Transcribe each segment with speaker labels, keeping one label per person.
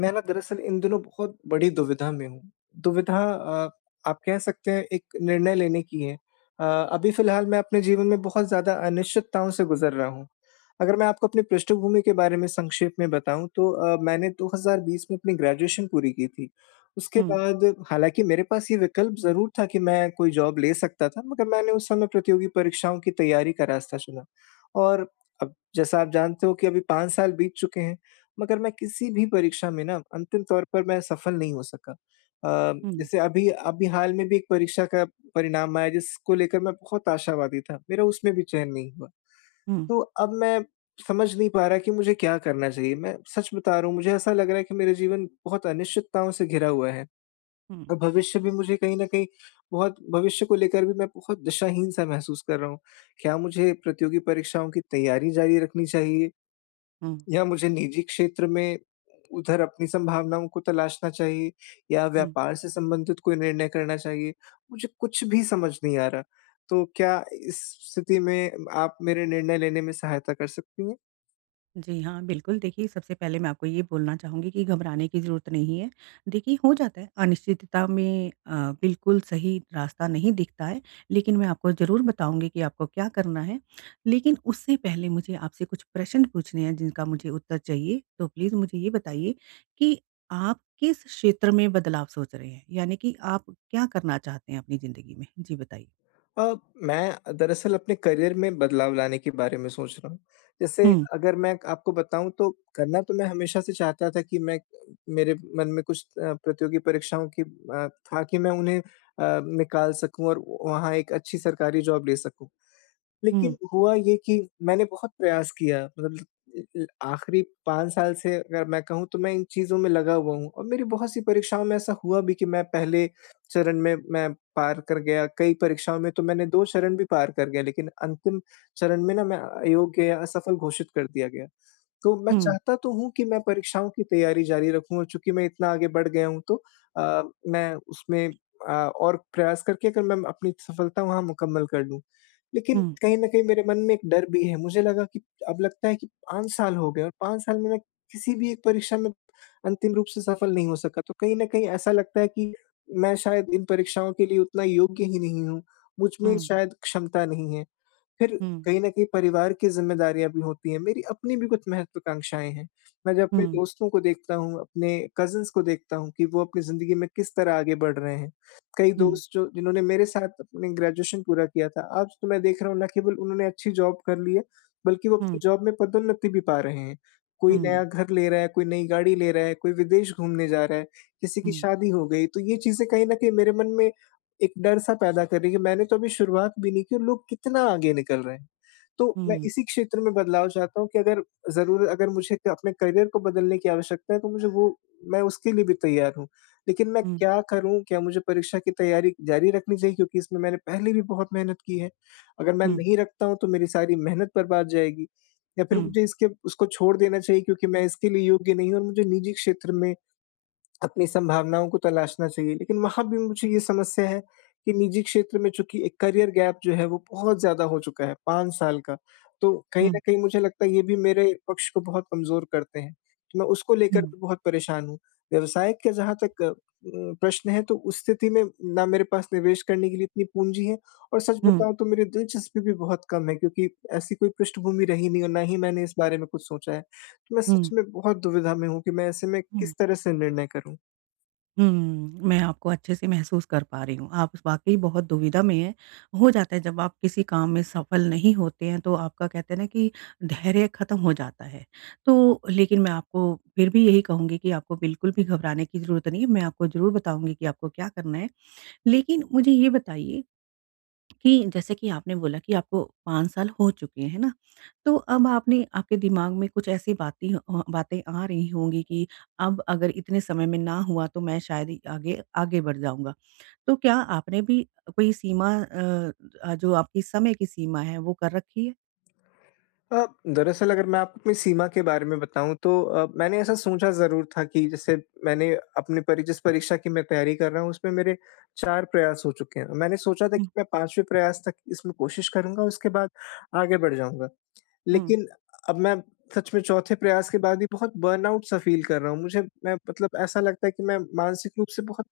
Speaker 1: मैं ना दरअसल इन दिनों बहुत बड़ी दुविधा में हूँ। दुविधा अ, आप कह सकते हैं एक निर्णय लेने की है अ, अभी फिलहाल मैं अपने जीवन में बहुत ज़्यादा अनिश्चितताओं से गुजर रहा हूँ। अगर मैं आपको अपनी पृष्ठभूमि के बारे में संक्षेप में बताऊँ तो अ, मैंने 2020 में अपनी ग्रेजुएशन पूरी की थी, उसके
Speaker 2: हुँ।
Speaker 1: बाद हालाँकि मेरे पास ये विकल्प ज़रूर था कि मैं कोई जॉब ले सकता था, मगर मैंने उस समय प्रतियोगी परीक्षाओं की तैयारी का रास्ता चुना और अब जैसा आप जानते हो कि अभी 5 साल बीत चुके हैं, मगर मैं किसी भी परीक्षा में ना अंतिम तौर पर मैं सफल नहीं हो सका। अ,
Speaker 2: हुँ।
Speaker 1: जैसे अभी अभी हाल में भी एक परीक्षा का परिणाम आया, जिसको लेकर मैं बहुत आशावादी था, मेरा उसमें भी चयन नहीं हुआ।
Speaker 2: हुँ।
Speaker 1: तो अब मैं समझ नहीं पा रहा कि मुझे क्या करना चाहिए, मैं सच बता रहा हूँ मुझे ऐसा लग रहा है कि मेरा जीवन बहुत अनिश्चितताओं से घिरा हुआ है।
Speaker 2: हुँ।
Speaker 1: और भविष्य भी मुझे कहीं न कहीं बहुत भविष्य को लेकर भी मैं बहुत दिशाहीन-सा महसूस कर रहा हूँ, क्या मुझे प्रतियोगी परीक्षाओं की तैयारी जारी रखनी चाहिए।
Speaker 2: हुँ।
Speaker 1: या मुझे निजी क्षेत्र में उधर अपनी संभावनाओं को तलाशना चाहिए या
Speaker 2: हुँ।
Speaker 1: व्यापार से संबंधित कोई निर्णय करना चाहिए, मुझे कुछ भी समझ नहीं आ रहा, तो क्या इस स्थिति में आप मेरे निर्णय लेने में सहायता कर सकती हैं?
Speaker 2: जी हाँ, बिल्कुल, देखिए, सबसे पहले मैं आपको ये बोलना चाहूँगी कि घबराने की ज़रूरत नहीं है। देखिए, हो जाता है। अनिश्चितता में अ, बिल्कुल सही रास्ता नहीं दिखता है, लेकिन मैं आपको ज़रूर बताऊँगी कि आपको क्या करना है। लेकिन उससे पहले मुझे आपसे कुछ प्रश्न पूछने हैं, जिनका मुझे उत्तर चाहिए। तो प्लीज़ मुझे ये बताइए कि आप किस क्षेत्र में बदलाव सोच रहे हैं, यानी कि आप क्या करना चाहते हैं अपनी ज़िंदगी में? जी, बताइए।
Speaker 1: अ, मैं दरअसल अपने करियर में बदलाव लाने के बारे में सोच रहा हूँ। जैसे
Speaker 2: हुँ।
Speaker 1: अगर मैं आपको बताऊँ, तो करना तो मैं हमेशा से चाहता था कि मैं अ, मेरे मन में कुछ अ, प्रतियोगी परीक्षाओं की अ, था कि मैं उन्हें अ, निकाल सकूँ और वहाँ एक अच्छी सरकारी जॉब ले सकूँ।
Speaker 2: हुँ।
Speaker 1: लेकिन हुआ ये कि मैंने बहुत प्रयास किया, मतलब अ अ, आख़िरी 5 साल से अगर मैं कहूँ, तो मैं इन चीज़ों में लगा हुआ हूँ, और मेरी बहुत-सी परीक्षाओं में ऐसा हुआ भी कि मैं पहले चरण में मैं पार कर गया, कई परीक्षाओं में तो मैंने 2 चरण भी पार कर गया, लेकिन अंतिम चरण में ना, मैं अ, अयोग्य या असफल घोषित कर दिया गया। तो मैं
Speaker 2: हुँ।
Speaker 1: चाहता तो हूँ कि मैं परीक्षाओं की तैयारी जारी रखूँ, और चूँकि मैं इतना आगे बढ़ गया हूँ, तो अ, मैं उसमें अ, और प्रयास करके, अगर मैं म अपनी सफलता वहाँ मुकम्मल कर लूँ। लेकिन
Speaker 2: हुँ।
Speaker 1: कहीं न कहीं मेरे मन में एक डर भी है। मुझे लगा कि अब लगता है कि 5 साल हो गए और 5 साल में मैं किसी भी एक परीक्षा में अंतिम रूप से सफल नहीं हो सका, तो कहीं न कहीं ऐसा लगता है कि मैं शायद इन परीक्षाओं के लिए उतना योग्य ही नहीं हूँ। मुझ में
Speaker 2: हुँ।
Speaker 1: शायद क्षमता नहीं है। फिर
Speaker 2: हुँ।
Speaker 1: कहीं न कहीं परिवार की ज़िम्मेदारियाँ भी होती हैं, मेरी अपनी भी कुछ महत्वाकांक्षाएँ हैं। मैं जब अपने
Speaker 2: हुँ।
Speaker 1: दोस्तों को देखता हूँ, अपने कज़िन्स को देखता हूँ कि वो अपनी ज़िंदगी में किस तरह आगे बढ़ रहे हैं। कई
Speaker 2: हुँ।
Speaker 1: दोस्त, जो जिन्होंने मेरे साथ अपनी ग्रेजुएशन पूरा किया था, आज तो मैं देख रहा हूँ, ना केवल उन्होंने अच्छी जॉब कर ली है, बल्कि वो अपनी
Speaker 2: हुँ।
Speaker 1: जॉब में पदोन्नति भी पा रहे हैं। कोई नया
Speaker 2: हुँ।
Speaker 1: घर ले रहा है, कोई नई गाड़ी ले रहा है, कोई विदेश घूमने जा रहा है, किसी की
Speaker 2: हुँ।
Speaker 1: शादी हो गई, तो ये चीज़ें कहीं न कहीं मेरे मन में, एक डर-सा पैदा कर रही हैं कि मैंने तो अभी शुरुआत भी नहीं की और लोग कितना आगे निकल रहे हैं। तो मैं
Speaker 2: हुँ।
Speaker 1: इसी क्षेत्र में बदलाव चाहता हूँ कि अगर ज़रूर अगर मुझे क अपने करियर को बदलने की आवश्यकता है, तो मुझे वो मैं उसके लिए भी तैयार हूँ। लेकिन मैं
Speaker 2: हुँ।
Speaker 1: क्या करूँ? क्या मुझे परीक्षा की तैयारी जारी रखनी चाहिए? क्योंकि इसमें मैंने पहले भी बहुत मेहनत की है। अगर मैं
Speaker 2: हुँ।
Speaker 1: नहीं रखता हूँ, तो मेरी सारी मेहनत बर्बाद जाएगी, या फिर
Speaker 2: हुँ।
Speaker 1: मुझे इसके उसको छोड़ देना चाहिए क्योंकि मैं इसके लिए योग्य नहीं हूँ और मुझे निजी क्षेत्र में अपनी संभावनाओं को तलाशना चाहिए। लेकिन वहाँ भी मुझे ये समस्या है कि निजी क्षेत्र में, चूँकि एक करियर गैप जो है, वो बहुत ज़्यादा हो चुका है, 5 साल का, तो कहीं न
Speaker 2: हुँ।
Speaker 1: कहीं मुझे लगता है, ये भी मेरे पक्ष को बहुत कमज़ोर करते हैं। मैं उसको लेकर
Speaker 2: हुँ।
Speaker 1: भी बहुत परेशान हूँ। व्यवसाय का जहाँ तक अ, उम, प्रश्न है, तो उस स्थिति में, ना मेरे पास निवेश करने के लिए इतनी पूँजी है और सच
Speaker 2: हुँ।
Speaker 1: बताऊँ, तो मेरी दिलचस्पी भी बहुत कम है, क्योंकि ऐसी कोई पृष्ठभूमि रही नहीं और ना ही मैंने इस बारे में कुछ सोचा है। तो मैं सच
Speaker 2: हुँ।
Speaker 1: में बहुत दुविधा में हूँ कि मैं ऐसे में किस
Speaker 2: हुँ।
Speaker 1: तरह से निर्णय करूँ?
Speaker 2: हुँ। मैं आपको अच्छे से महसूस कर पा रही हूँ, आप वाक़ई बहुत दुविधा में हैं। हो जाता है जब आप किसी काम में सफल नहीं होते हैं तो आपका कहते हैं ना कि धैर्य ख़त्म हो जाता है। तो लेकिन मैं आपको फिर भी यही कहूँगी कि आपको बिल्कुल भी घबराने की ज़रूरत नहीं है, मैं आपको ज़रूर बताऊँगी कि आपको क्या करना है। लेकिन मुझे ये बताइए, कि जैसे कि आपने बोला कि आपको 5 साल हो चुके हैं, है ना। तो अब आपने आपके दिमाग में कुछ ऐसी बातें अ, बातें आ रही होंगी कि, अब अगर इतने समय में ना हुआ तो मैं शायद ही आगे आगे बढ़ जाऊँगा। तो क्या आपने भी कोई सीमा अ अ, जो आपकी समय की सीमा है वो कर रखी है?
Speaker 1: अ, दरअसल अगर मैं आपके सीमा के बारे में बताऊँ तो अ, मैंने ऐसा सोचा ज़रूर था कि जैसे मैंने अपने परि जिस परीक्षा की तैयारी कर रहा हूँ उसमें मेरे 4 प्रयास हो चुके हैं। मैंने सोचा था कि
Speaker 2: हुँ।
Speaker 1: मैं 5वें प्रयास तक इसमें कोशिश करूँगा उसके बाद आगे बढ़ जाऊँगा।
Speaker 2: हुँ।
Speaker 1: लेकिन अब मैं सच में 4th प्रयास के बाद भी बहुत बर्नआउट सा फ़ील कर रहा हूँ। मुझे मैं मतलब ऐसा लगता है कि मैं मानसिक रूप से बहुत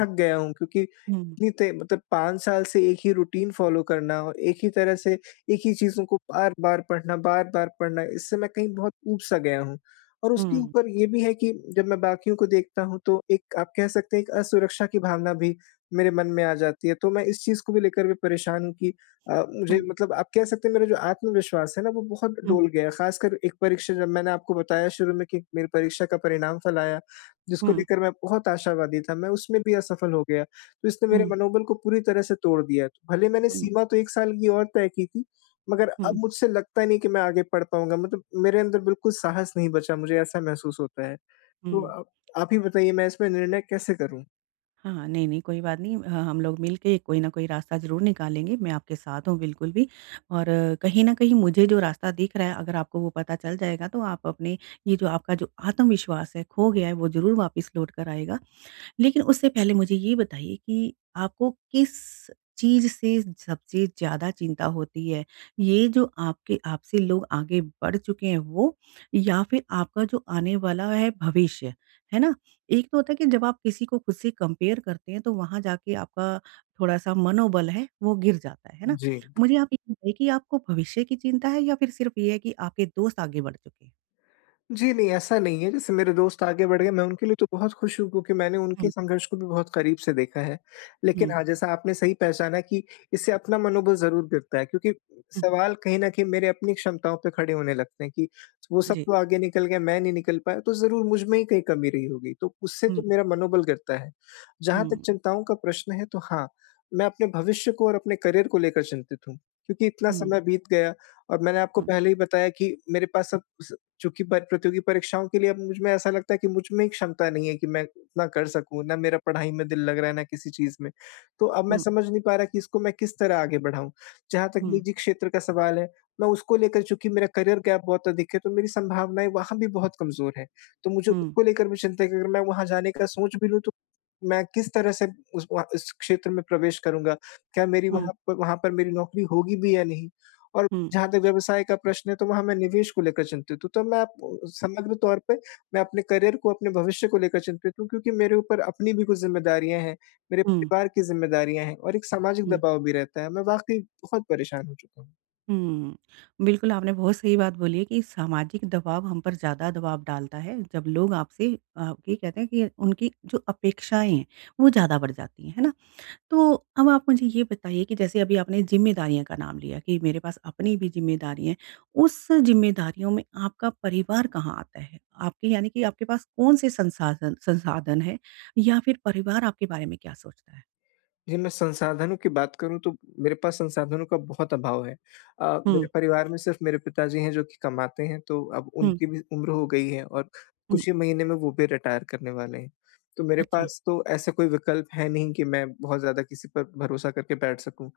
Speaker 1: थक गया हूँ। क्योंकि
Speaker 2: हुँ।
Speaker 1: इतनी ते मतलब 5 साल से एक ही रूटीन फ़ॉलो करना और एक ही तरह से एक ही चीज़ों को बार-बार पढ़ना, बार-बार पढ़ना इससे मैं कहीं बहुत ऊब सा गया हूँ। और उसके
Speaker 2: हुँ।
Speaker 1: ऊपर ये भी है कि जब मैं बाकियों को देखता हूँ तो एक आप कह सकते हैं एक असुरक्षा की भावना भी मेरे मन में आ जाती है। तो मैं इस चीज़ को भी लेकर भी परेशान हूँ कि अ, मुझे
Speaker 2: हुँ।
Speaker 1: मतलब आप कह सकते हैं मेरा जो आत्मविश्वास है ना वो बहुत
Speaker 2: हुँ।
Speaker 1: डोल गया है। ख़ासकर एक परीक्षा जब मैंने आपको बताया शुरू में कि मेरी परीक्षा का परिणाम फल आया, जिसको
Speaker 2: हुँ।
Speaker 1: लेकर मैं बहुत आशावादी था, मैं उसमें भी असफल हो गया। तो इसने मेरे
Speaker 2: हुँ।
Speaker 1: मनोबल को पूरी तरह से तोड़ दिया। भले मैंने
Speaker 2: हुँ।
Speaker 1: सीमा तो 1 साल की और तय की थी मगर अब
Speaker 2: हुँ।
Speaker 1: मुझसे लगता नहीं कि मैं आगे पढ़ पाऊँगा। मतलब मेरे अंदर बिल्कुल साहस नहीं बचा मुझे ऐसा महसूस होता है। तो
Speaker 2: हुँ।
Speaker 1: अ, आप ही बताइए मैं इसमें निर्णय कैसे करूँ?
Speaker 2: हाँ, हाँ। नहीं, नहीं। कोई बात नहीं, ह हम लोग मिलके कोई न कोई रास्ता ज़रूर निकालेंगे। मैं आपके साथ हूँ बिल्कुल भी। और कहीं न कहीं मुझे जो रास्ता दिख रहा अगर आपको वो पता चल जाएगा तो आप अपने ये जो आपका जो आत्मविश्वास है खो गया है वो ज़रूर वापस लौट कर आएगा। लेकिन उससे पहले मुझे ये बताइए कि आपको किस चीज़ से सबसे ज़्यादा चिंता होती है? ये जो आपके आपसी लोग आगे बढ़ चुके हैं वो या फिर आपका जो आने वाला है भविष्य, है ना? एक तो होता है कि जब आप किसी को ख़ुद से कंपेयर करते हैं तो वहाँ जाके आपका थोड़ा-सा मनोबल है वो गिर जाता है, है ना?
Speaker 1: जी।
Speaker 2: मुझे आप ये बताइए कि आपको भविष्य की चिंता है या फिर सिर्फ़ ये है कि आपके दोस्त आगे बढ़ चुके हैं?
Speaker 1: जी, नहीं ऐसा नहीं है। जैसे मेरे दोस्त आगे बढ़ गए मैं उनके लिए तो बहुत ख़ुश हूँ क्योंकि मैंने उनके
Speaker 2: हुँ।
Speaker 1: संघर्ष को भी बहुत क़रीब से देखा है। लेकिन
Speaker 2: हुँ।
Speaker 1: हाँ, जैसा आपने सही पहचाना कि इससे अपना मनोबल ज़रूर गिरता है क्योंकि
Speaker 2: हुँ।
Speaker 1: सवाल कहीं न कहीं मेरी अपनी क्षमताओं पे खड़े होने लगते हैं कि, वो सब
Speaker 2: जी।
Speaker 1: तो आगे निकल गए, मैं नहीं निकल पाया। तो ज़रूर मुझ में ही कहीं कमी रही होगी, तो उससे तो
Speaker 2: हुँ।
Speaker 1: मेरा मनोबल गिरता है। जहाँ तक
Speaker 2: हुँ।
Speaker 1: चिंताओं का प्रश्न है तो हाँ, मैं अपने भविष्य को और अपने करियर को लेकर चिंतित हूँ। क्योंकि इतना
Speaker 2: हुँ।
Speaker 1: समय बीत गया और मैंने आपको
Speaker 2: हुँ।
Speaker 1: पहले ही बताया कि मेरे पास सब कुछ चुकी बात प्रतियोगी परीक्षाओं के लिए अब मुझ में ऐसा लगता है कि मुझमें ही क्षमता नहीं है कि मैं इतना कर सकूँ। ना मेरा पढ़ाई में दिल लग रहा है, ना किसी चीज़ में। तो अब मैं
Speaker 2: हुँ।
Speaker 1: समझ नहीं पा रहा कि इसको मैं किस तरह आगे बढ़ाऊँ। जहाँ तक
Speaker 2: हुँ।
Speaker 1: निजी क्षेत्र का सवाल है, मैं उसको लेकर चुकी मेरा करियर गैप बहुत अधिक है तो मेरी संभावनाएँ वहाँ भी बहुत कमज़ोर है। तो मुझे
Speaker 2: हुँ।
Speaker 1: उसको लेकर भी चिंता है कि अगर मैं वहाँ जाने का सोच भी लूँ तो मैं किस तरह से उस वहाँ उस क्षेत्र में प्रवेश करूँगा? क्या मेरी
Speaker 2: हुँ।
Speaker 1: वहाँ वहाँ पर मेरी नौकरी होगी भी या नहीं? और
Speaker 2: हुँ।
Speaker 1: जहाँ तक व्यवसाय का प्रश्न है तो वहाँ मैं निवेश को लेकर चिंतित हूँ। तो मैं आपको समग्र तौर पे मैं अपने करियर को, अपने भविष्य को लेकर चिंतित हूँ क्योंकि मेरे ऊपर अपनी भी कुछ ज़िम्मेदारियाँ हैं। मेरे
Speaker 2: हुँ।
Speaker 1: परिवार की ज़िम्मेदारियाँ हैं और एक सामाजिक
Speaker 2: हुँ।
Speaker 1: दबाव भी रहता है। मैं वाक़ई बहुत परेशान हो चुका हूँ।
Speaker 2: हुँ, बिल्कुल आपने बहुत सही बात बोली है कि सामाजिक दबाव हम पर ज़्यादा दबाव डालता है, जब लोग आपसे अ, ये कहते हैं कि उनकी जो अपेक्षाएँ हैं वो ज़्यादा बढ़ जाती है, है ना? तो अब आप मुझे ये बताइए कि जैसे अभी आपने ज़िम्मेदारियाँ का नाम लिया, कि मेरे पास अपनी भी ज़िम्मेदारियाँ है उस ज़िम्मेदारियों में आपका परिवार कहाँ आता है? आपके यानी कि आपके पास कौन से संसाधन संसाधन हैं या फिर परिवार आपके बारे में क्या सोचता है?
Speaker 1: जी, मैं संसाधन की बात करूँ तो मेरे पास संसाधनों का बहुत अभाव है। अ, मेरे
Speaker 2: हुँ।
Speaker 1: परिवार में सिर्फ़ मेरे पिताजी हैं जो कि कमाते हैं, तो अब
Speaker 2: हुँ।
Speaker 1: उनकी भी उम्र हो गई है और
Speaker 2: हुँ।
Speaker 1: कुछ ही महीने में वो भी रिटायर करने वाले हैं। तो मेरे
Speaker 2: अच्छा।
Speaker 1: पास तो ऐसा कोई विकल्प है नहीं कि मैं बहुत ज़्यादा किसी पर भरोसा करके बैठ सकूँ।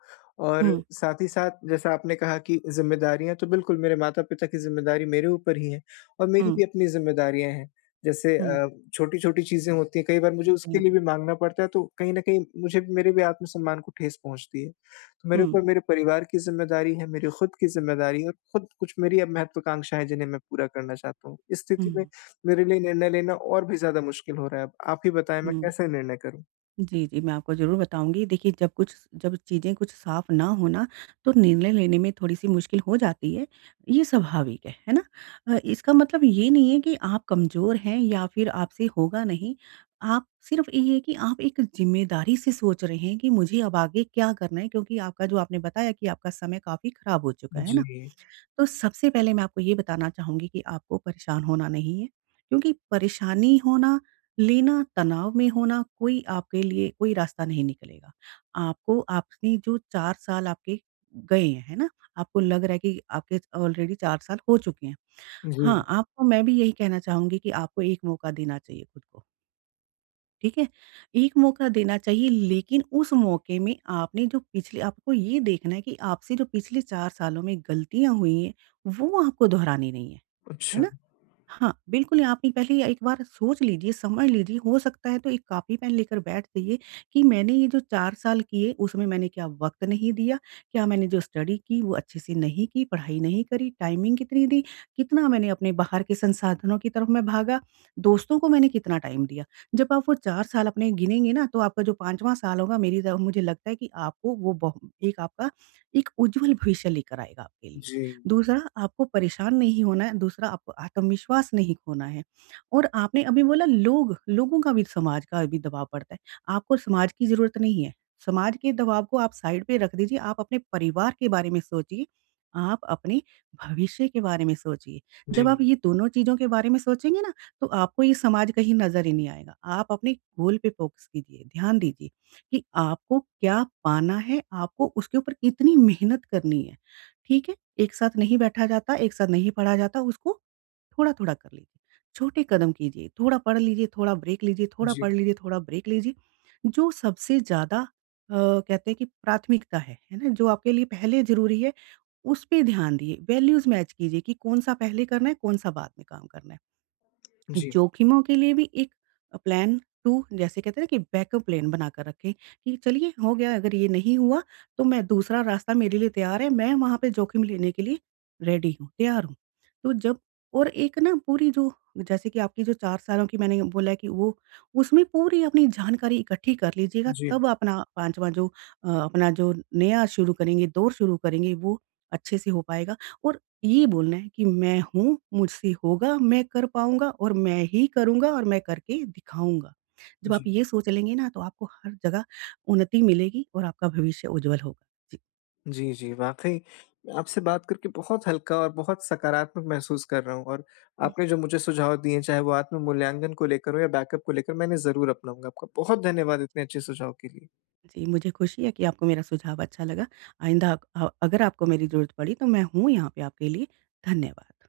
Speaker 1: और
Speaker 2: हुँ।
Speaker 1: साथ ही साथ जैसा आपने कहा कि ज़िम्मेदारियाँ, तो बिल्कुल मेरे माता-पिता की ज़िम्मेदारी मेरे ऊपर ही है और मेरी
Speaker 2: हुँ।
Speaker 1: भी अपनी ज़िम्मेदारियाँ हैं जैसे
Speaker 2: हुँ।
Speaker 1: अ, छोटी-छोटी चीज़ें होती हैं कई बार मुझे उसके लिए
Speaker 2: अच्छा।
Speaker 1: भी माँगना पड़ता है, तो कहीं न कहीं मुझे भी मेरे भी आत्मसम्मान को ठेस पहुँचती है। तो मेरे
Speaker 2: हुँ।
Speaker 1: ऊपर मेरे परिवार की ज़िम्मेदारी है, मेरी ख़ुद की ज़िम्मेदारी है और ख़ुद कुछ मेरी अब महत्वाकांक्षाएँ है जिन्हें मैं पूरा करना चाहता हूँ। इस स्थिति में
Speaker 2: हुँ।
Speaker 1: मेरे लिए निर्णय लेना और भी ज़्यादा मुश्किल हो रहा है अब। आप ही बताएँ, मैं
Speaker 2: हुँ।
Speaker 1: कैसे निर्णय करूँ?
Speaker 2: जी, जी मैं आपको ज़रूर बताऊँगी देखिए जब कुछ स जब चीज़ें कुछ साफ ना हो ना, तो निर्णय लेने में थोड़ी-सी मुश्किल हो जाती है ये स्वाभाविक है। है ना? अ, इसका मतलब ये नहीं है कि आप कमज़ोर हैं या फ़िर आपसे होगा नहीं आप सिर्फ़ ये है कि आप एक ज़िम्मेदारी से सोच रहे हैं कि मुझे अब आगे क्या करना है? क्योंकि आपका जो आपने बताया कि आपका समय काफ़ी ख़राब हो चुका है। है ना?
Speaker 1: जी।
Speaker 2: तो सबसे पहले मैं आपको ये बताना चाहूँगी कि आपको परेशान होना नहीं है। क्योंकि परेशानी होना लेना, तनाव में होना कोई आपके लिए कोई रास्ता नहीं निकलेगा। आपको आपने जो 4 साल आपके गए हैं, है ना? आपको लग रहा है कि आपके ऑलरेडी 4 साल हो चुके हैं।
Speaker 1: जी।
Speaker 2: हाँ, आपको मैं भी यही कहना चाहूँगी कि आपको एक मौका देना चाहिए खुद को। ठीक है? एक मौका देना चाहिए लेकिन उस मौके में आपने जो पिछले आपको ये देखना है कि आपसे जो पिछले 4 सालों में गलतियाँ हुई हैं, वो आपको दोहरानी नहीं है। है
Speaker 1: अच्छा।
Speaker 2: ना? हाँ, बिल्कुल आपने पहली एक बार सोच लीजिए, समझ लीजिए हो सकता है तो 1 कॉपी, पेन लेकर बैठ जाइए कि मैंने ये जो 4 साल किए उसमें मैंने क्या वक़्त नहीं दिया? क्या मैंने जो स्टडी की वो अच्छे से नहीं की, पढ़ाई नहीं करी टाइमिंग कितनी दी, कितना मैंने अपने बाहर के संसाधनों की तरफ मैं भागा, दोस्तों को मैंने कितना टाइम दिया। जब आप वो 4 साल अपने गिनेंगे ना तो आपका जो 5वाँ साल होगा मेरी द मुझे लगता है कि आपको वो ब एक आपका एक उज्ज्वल भविष्य लेकर आएगा आपके लिए।
Speaker 1: जी।
Speaker 2: दूसरा आपको परेशान नहीं होना है, दूसरा आपको आत्मविश्वास नहीं खोना है और आपने अभी बोला लोग लोगों का भी, समाज का भी दबाव पड़ता है। आपको समाज की ज़रूरत नहीं है, समाज के दबाव को आप साइड पे रख दीजिए, आप अपने परिवार के बारे में सोचिए, आप अपने भविष्य के बारे में सोचिए। जब आप
Speaker 1: जी।
Speaker 2: ये दोनों चीज़ों के बारे में सोचेंगे ना, तो आपको ये समाज कहीं नज़र ही नहीं आएगा। आप अपने गोल पे फ़ोकस कीजिए, ध्यान दीजिए कि आपको क्या पाना है, आपको उसके ऊपर कितनी मेहनत करनी है। ठीक है? एक साथ नहीं बैठा जाता, एक साथ नहीं पढ़ा जाता, उसको थोड़ा-थोड़ा कर लीजिए। छोटे कदम कीजिए, थोड़ा पढ़ लीजिए, थोड़ा ब्रेक लीजिए थोड़ा
Speaker 1: जी।
Speaker 2: पढ़ लीजिए थोड़ा ब्रेक लीजिए। जो सबसे ज़्यादा अ, कहते हैं कि प्राथमिकता है, है ना? जो आपके लिए पहले ज़रूरी है, उसपे ध्यान दिए, वैल्यूज़ मैच कीजिए कि कौन-सा पहले करना है, कौन-सा बाद में काम करना है।
Speaker 1: जी।
Speaker 2: जोखिमों के लिए भी एक अ, प्लान 2 जैसे कहते हैं ना कि बैकअप प्लान बना कर रखें, कि चलिए हो गया। अगर ये नहीं हुआ तो मैं दूसरा रास्ता मेरे लिए तैयार है। मैं वहाँ पे जोखिम लेने के लिए रेडी हूँ, तैयार हूँ। तो जब और एक ना पूरी जो जैसे कि आपकी जो 4 सालों की मैंने बोला है कि वो, उसमें पूरी अपनी जानकारी इकट्ठी कर लीजिएगा।
Speaker 1: जी।
Speaker 2: तब अपना 5वा जो अ, अपना जो नया शुरू करेंगे, दौर शुरू करेंगे वो अच्छे से हो पाएगा। और ये बोलना है कि मैं हूँ, मुझसे होगा, मैं कर पाऊँगा और मैं ही करूँगा और मैं करके दिखाऊँगा। जब आप
Speaker 1: जी।
Speaker 2: ये सोच लेंगे ना तो आपको हर जगह उन्नति मिलेगी और आपका भविष्य उज्ज्वल होगा। जी।
Speaker 1: जी, जी। वाक़ई आपसे बात करके बहुत हल्का और बहुत सकारात्मक महसूस कर रहा हूँ। और
Speaker 2: हुँ।
Speaker 1: आपने जो मुझे सुझाव दिए हैं चाहे वो आत्म मूल्यांकन को लेकर हो या बैकअप को लेकर, मैं इन्हें ज़रूर अपनाऊँगा। आपका बहुत धन्यवाद इतने अच्छे सुझाव के लिए।
Speaker 2: जी, मुझे ख़ुशी है कि आपको मेरा सुझाव अच्छा लगा। आइंदा अ, अगर आपको मेरी ज़रूरत पड़ी तो मैं हूँ यहाँ पे आपके लिए, धन्यवाद।